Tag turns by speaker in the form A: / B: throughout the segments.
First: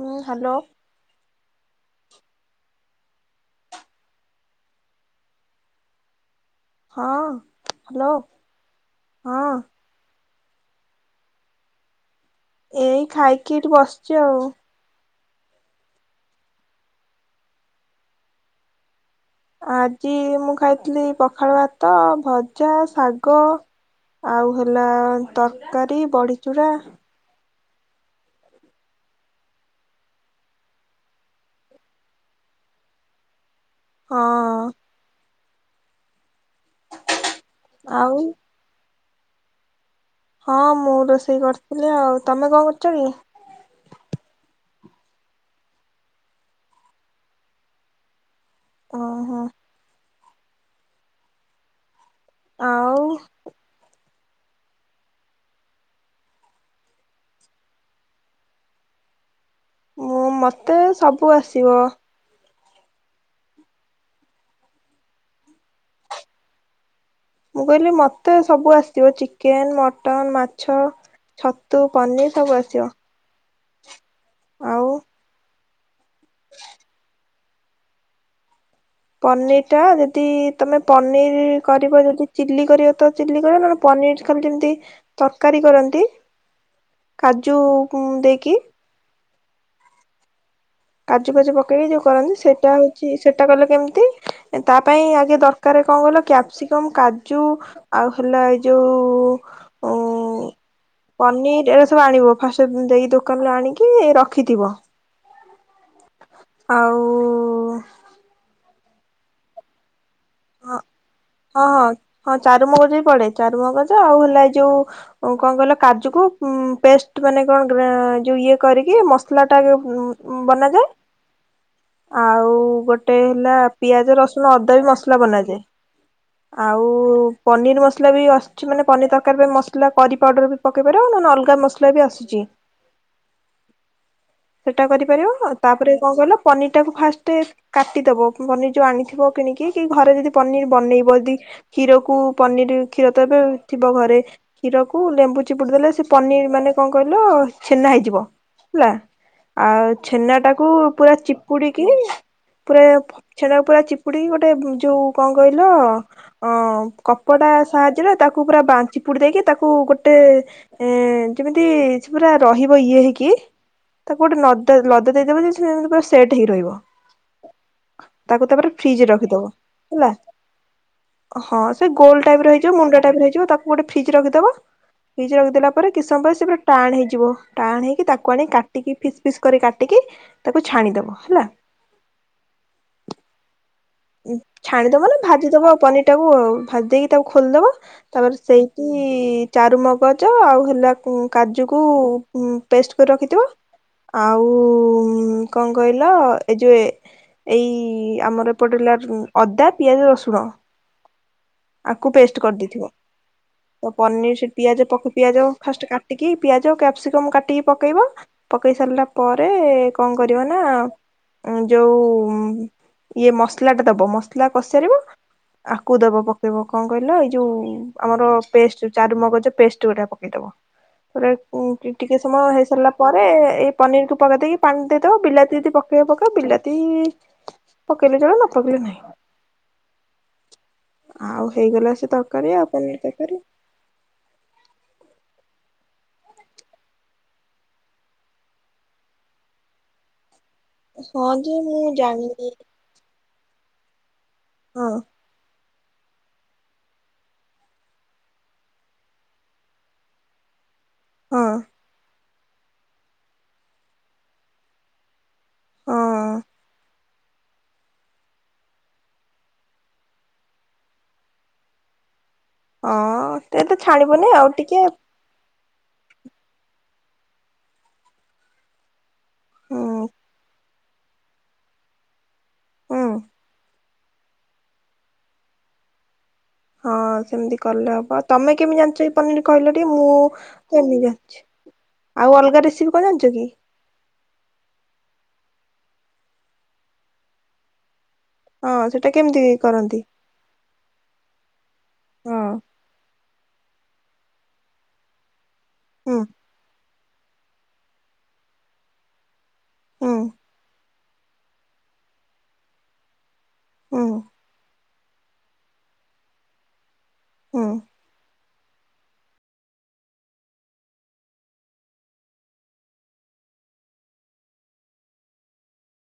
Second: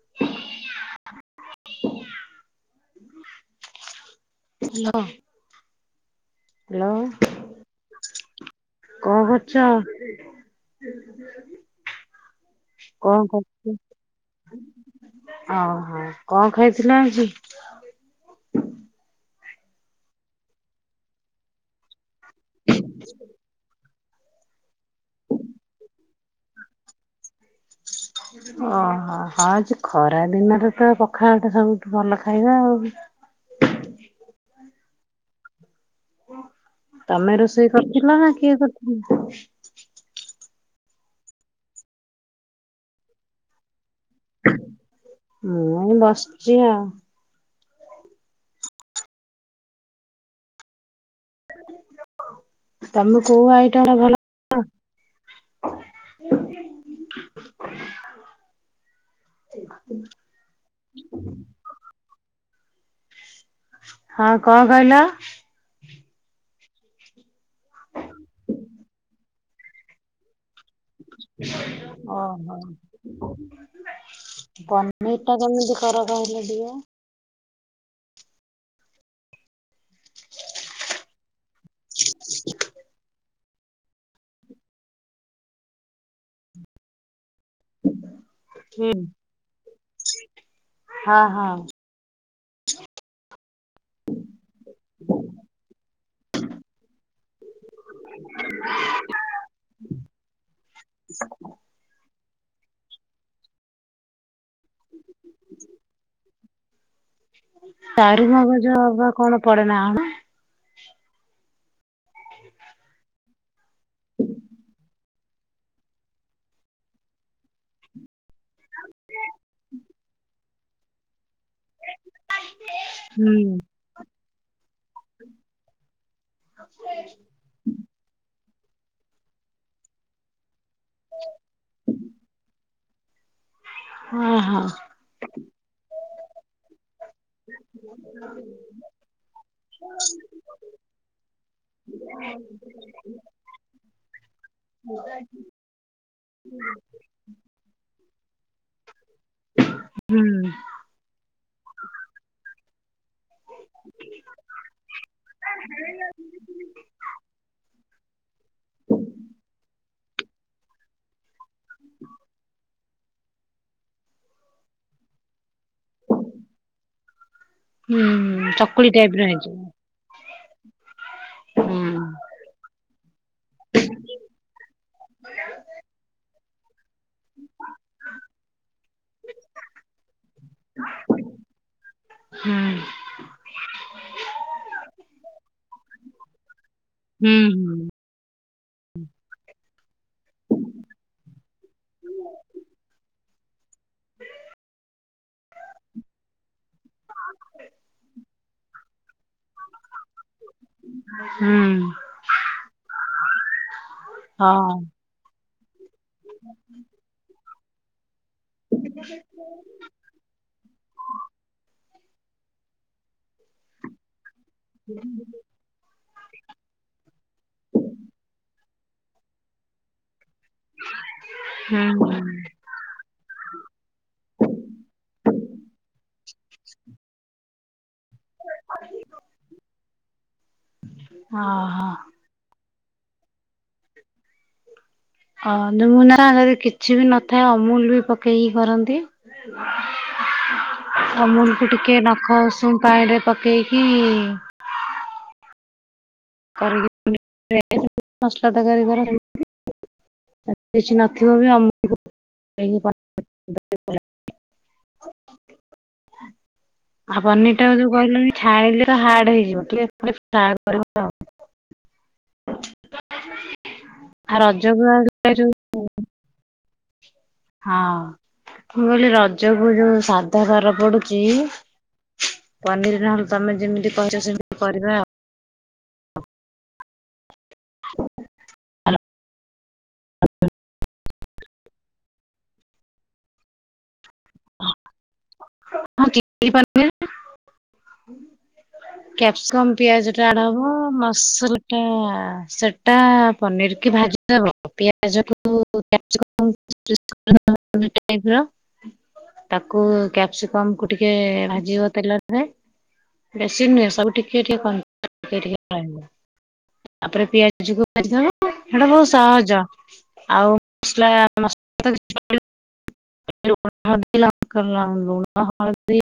A: ହୁଁ hello.
B: Hello. Hello
A: ହଁ hello
B: କଣ
A: ହଁ
B: କରୁଚ?
A: ଏଇ
B: କଣ
A: ଖାଇକି ଏଠି
B: କରୁଛ?
A: ବସିଚି ଆଉ।
B: ଓହୋ କଣ ଖାଇଥିଲ ଆଜି?
A: ଆଜି ମୁଁ ଖାଇଥିଲି ପଖାଳ ଭାତ, ଭଜା, ଶାଗ ଆଉ ହେଲା ତରକାରୀ, ବଡିଚୂରା।
B: [inaudible] ଓହୋ ହଁ ଆଜି ଖରା ଦିନରେ ତ ପଖାଳ ଟା ସବୁଠୁ ଭଲ ଖାଇବା ଆଉ।
A: ହଁ।
B: ତମେ ରୋଷେଇ କରିଥିଲ
A: ଆଉ
B: ନା କିଏ କରିଥିଲା?
A: ହଁ ମୁଁ ରୋଷେଇ କରିଥିଲି। ଆଉ ତମେ କଣ କରୁଚ କି?
B: ମୁଁ ବସିଚି ଆଉ।
A: ଓହୋ। ଆଉ
B: ତମେ କୋଉ ଆଇଟମ୍ ଟା ଭଲ [inaudible] [unintelligible]
A: ମୁଁ ମତେ ସବୁ ଆସିବ।
B: ହଁ କଣ କହିଲ?
A: ମୁଁ କହିଲି ମତେ ସବୁ ଆସିଥିବ ଚିକେନ୍ ମଟନ୍ ମା ଛ ଛତୁ ପନିର ସବୁ ଆସିବ। ଆଉ
B: ପନିର୍ ଟା କେମିତି କର କହିଲ ଟିକେ।
A: ପନିର୍ ଟା ଯଦି ତମେ ପନିର୍ କରିବ ଯଦି ଚିଲ୍ଲି କରିବ ତ ଚିଲ୍ଲି ତମେ କଣ ପନିର କଲେ କେମତି ତରକାରୀ କରନ୍ତି କାଜୁ କୁଁ ଦେଇକି
B: ହୁଁ। ହଁ
A: କାଜୁ ଫାଜୁ
B: ହଁ
A: ପକେଇକି ଯୋଉ କରନ୍ତି ସେଟା ହୋ ଚି ସେଟା କଲେ କେମତି ତା ପାଇଁ ଆଗେ ଦରକାର କଣ କହିଲ କ୍ୟାପ୍ସିକମ କାଜୁ ଆଉ ହେଲା ଏଇ ଯୋଉ ଉଁ
B: ହ [unintelligible]
A: ପନିର ଏରା ସବୁ ଆଣିବ ଫାଷ୍ଟ ଜାଇକି ଦୋକାନରୁ ଆଣିକି ରଖିଥିବ।
B: [unintelligible]
A: ଆଉ
B: ଚାରୁ ମଗଜ ବା କଣ ପଡେ ନା କଣ?
A: ହଁ ହଁ ହଁ ଚାରୁମଗଜ ବି ପଡେ ଚାରୁମଗଜ ଆଉ ହେଲା ଏ ଯୋଉ କଣ କହିଲ କାଜୁକୁ ପେଷ୍ଟ ମାନେ କଣ ଗ୍ରା ଯଉ ଇଏ କରିକି ମସଲା ଟା ଉଁ ବନାଯାଏ।
B: [unintelligible]
A: ଆଉ ଗୋଟେ
B: ହୁଁ
A: ହେଲା ପିଆଜ ରସୁଣ ଅଦା ବି ମସଲା ବନାଯାଏ। ଆଉ ପନିର ମସଲା ବି ଆସୁଛି ମାନେ ପନିର ତରକାରୀ ପାଇଁ ମସଲା କରି ପାଉଡର ବି ପକେଇ ପାରିବ ନହେଲେ ଅଲଗା ମସଲା ବି ଆସୁଛି।
B: ହଁ ହଁ।
A: ସେଟା କରିପାରିବ ତାପରେ କଣ କହିଲ ପନିର ଟାକୁ ଫାଷ୍ଟ ଟେ କାଟିଦବ ପନିର ଯୋଉ ଆଣିଥିବ କିଣିକି। ଘରେ ଯଦି ପନିର ବନେଇବ ଯଦି କ୍ଷୀରକୁୁ ପନିର କ୍ଷୀର ତ ଏବେ ଥିବ ଘରେ। କ୍ଷୀରକୁ ଲେମ୍ବୁ ଚିପୁଡି ଦେଲେ ସେ ପନିର ମାନେ କଣ କହିଲ ଛେନା ହେଇଯିବ ହେଲା। ଆଉ
B: ହୁଁ
A: ଛେନା ଟାକୁ ପୁରା ଚିପୁଡିକି ପୁରା ଫ୍ ଛେନା କୁ ପୁରା ଚିପୁଡିକି ଗୋ ଟ ଯୋଉ କଣ କହିଲ ଅ କପଡା ସାହାଯ୍ୟରେ ତାକୁ ପୁରା ବା ଚିପୁଡି ଦେଇକି ତାକୁ ଗୋଟେ ଏ ଯେମିତି ସେ ପୁରା ରହିବ ଇଏ ହେଇକି ତାକୁ ଗୋଟେ ନଦା ଲଦା ଦେଇଦେବ ଯେ ସେ। ପୁରା ସେଟ୍ ହେଇ ରହିବ
B: ହୁଁ
A: ତାକୁ ତାପରେ
B: ଚକୁଳି
A: ଫ୍ରିଜରେ
B: ଟାଇପ ର
A: ରଖିଦବ
B: ହେଇଯିବ
A: ହେଲା। ହଁ
B: ହୁଁ
A: ସେ ଗୋଲ ଟାଇପ ଇିବ ମୁଣ୍ଡା ଟାଇପର ର ହେଇ ଯିବ ଗୋଟେ ଫିଜ୍ରରେ ରଖିଦବା। ଫ୍ରିଜ୍ ରେ ରଖିଦେଲା ପରେ କିଛି ସମୟପରେ ସେ ପୁରା ଟାଣେ ହେଇଯିବ ଟାଣ ହେଇକି ତାକୁ ଆଣି କାଟିକି ଫିସ୍ ପିସ୍ କରି କାଟିକି ତାକୁ ଛାଣିଦବ ହେଲା।
B: ହୁଁ।
A: ଛାଣିଦବ ନା ଭାଜିଦବ ପନିର ଟାକୁ ଆଉ ଭାଜି ଦେଇକି ତାକୁ
B: ହୁଁ
A: ଖୋଲିଦବ।
B: ହୁଁ
A: ତାପରେ ସେଇଠି ଚାରୁମଗଜ ଆଉ ହେଲା କୁ କାଜୁକୁ ପେଷ୍ଟ କରି ରଖିଥିବ। ଆଉ କଣ କହିଲ ଏ ଯୋଉ ଏଇ ଆମର ପଡିଲା ଉଁ ଅଦା ପିଆଜ ରସୁଣ।
B: ହୁଁ।
A: ଆକୁ ପେଷ୍ଟ କରିଦେଇଥିବ। ତ ପନିର ସେ
B: ହଁ
A: ପିଆଜ ପଖୁ ପିଆଜ ଫାଷ୍ଟେ କା ଟିକି ପିଆଜ ଆଉ କ୍ୟାପ୍ସିକମ୍ କାଟିକି ପକେଇବ ପକେଇ ସାରିଲା ପରେ କଣ କରିବ ନା ଯୋଉ ଇଏ ମସଲା ଟା ଦବ ମସଲା କଶି ସାରିବ ଆକୁ ଦବ ପକେଇବ କଣ କହିଲ ଏଇ ଯୋଉ ଆମର ପେଷ୍ଟ ଚାରୁମଗଜ ପେଷ୍ଟ ଗୋଟେ ପକେଇଦବ ଉଁ
B: ହୁଁ
A: ଟିକେ ସମୟ ହେଇସାରିଲା ପରେ ଏଇ ପନିରକୁ ପକେଇ ଦେଇେଇକି ପାଣି ଦେଇଦବ ବିଲାତି ଯଦି ପକେଇବ ପକେଇବ ବିଲାତି ପକେଇଲେ ଚଳିବ ନ ପକେଇଲେ ନାହିଁ। ଆଉ
B: ଓହୋ।
A: ହେଇଗଲା ସେ ତ ତରକାରୀ ଆଉ ପନିର୍ ତରକାରୀ।
B: [unintelligible] ନା ଯଦି କିଛି ବି ନଥାଏ ଅମୁଲ ବି ପକେଇକି କରନ୍ତି।
A: ହଁ ଯେ
B: ଅମୁଲକୁ
A: ମୁଁ
B: ଟିକେ ନଖ
A: ଜାଣିନି
B: ଉସୁମ୍ ପାଣିରେ ପକେଇକି
A: ହଁ।
B: କରିକି [unintelligible] ମସଲା ତରକାରୀ କରନ୍ତି। ଯଦି କିଛି ନଥିବ
A: ହଁ
B: ବି ଅମୁଲ କୁ [unintelligible]
A: ହଁ।
B: ଆଉ ପନିର ଟା ଯୋଉ କହିଲ କି ଛାଣିଲେ ତ ହାର୍ଡ ହେଇଯିବ। [unintelligible]
A: ହଁ ଏତେ ତ ଛାଣିବୁନି ଆଉ ଟିକେ
B: [unintelligible] ହଁ ମୁଁ କହିଲି ର ରଜକୁ
A: ହୁଁ
B: ଯୋଉ ସାଧାବାର ପଡୁଚି ପନିର୍
A: ହୁଁ
B: ନହେଲେ ତମେ ଯେମିତି କହିଚ ସେମିତି କରିବା ଆଉ।
A: ହଁ ସେମିତି କଲେ ହବ। ତମେ କେମିତି ଜାଣିଚ କି ପନିର କହିଲ ଟିକେ, ମୁଁ ତ ଏମିତି ଜାଣିଚି। ଆଉ ଅଲଗା ରେସିପି କଣ ଜାଣିଚ କି?
B: ମୁଁ ଚିଲି ପନିର୍।
A: ହଁ ସେଟା କେମିତି
B: କ୍ୟାପସିକମ୍
A: କରନ୍ତି?
B: ପିଆଜରେ ଆଡ଼ ହବ। ମସଲା ଟା
A: ହଁ
B: ସେଟା ପନିର୍ କି ଭାଜିଦେବ ପିଆଜକୁ
A: ହୁଁ
B: କ୍ୟାପ୍ସିକମ [unintelligible] କୁ
A: ହୁଁ
B: କ୍ୟାପସିକମ କୁ ଟିକେ ଭାଜିବ ତେଲରେ। ବେଶୀ ନୁହେଁ
A: ହୁଁ
B: ସବୁ ଟି ଟିକେ ଟିକେ [unintelligible] ତାପରେ
A: ହୁଁ।
B: ପିଆଜ କୁ କାଟିଦବ। ହେଟା ବହୁତ ସହଜ। ଆଉ ମସଲା ମସଲା ତ କିଛି ପଡିବନି। [unintelligible] ଲୁଣ, ହଳଦୀ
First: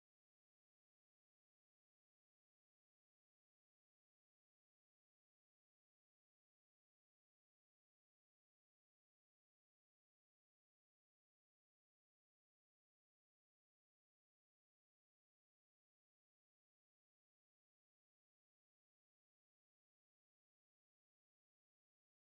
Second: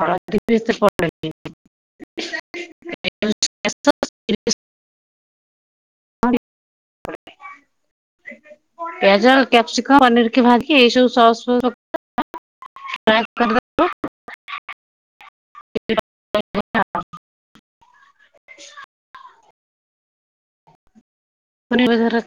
B: ହଲଦୀ ବି। [unintelligible] [unintelligible] [unintelligible] ପିଆଜ, କ୍ୟାପସିକମ୍ ପନିର କି ଭା କି ଏସବୁ ସସ୍ ଫସ୍ ପ [unintelligible] [unintelligible] [unintelligible]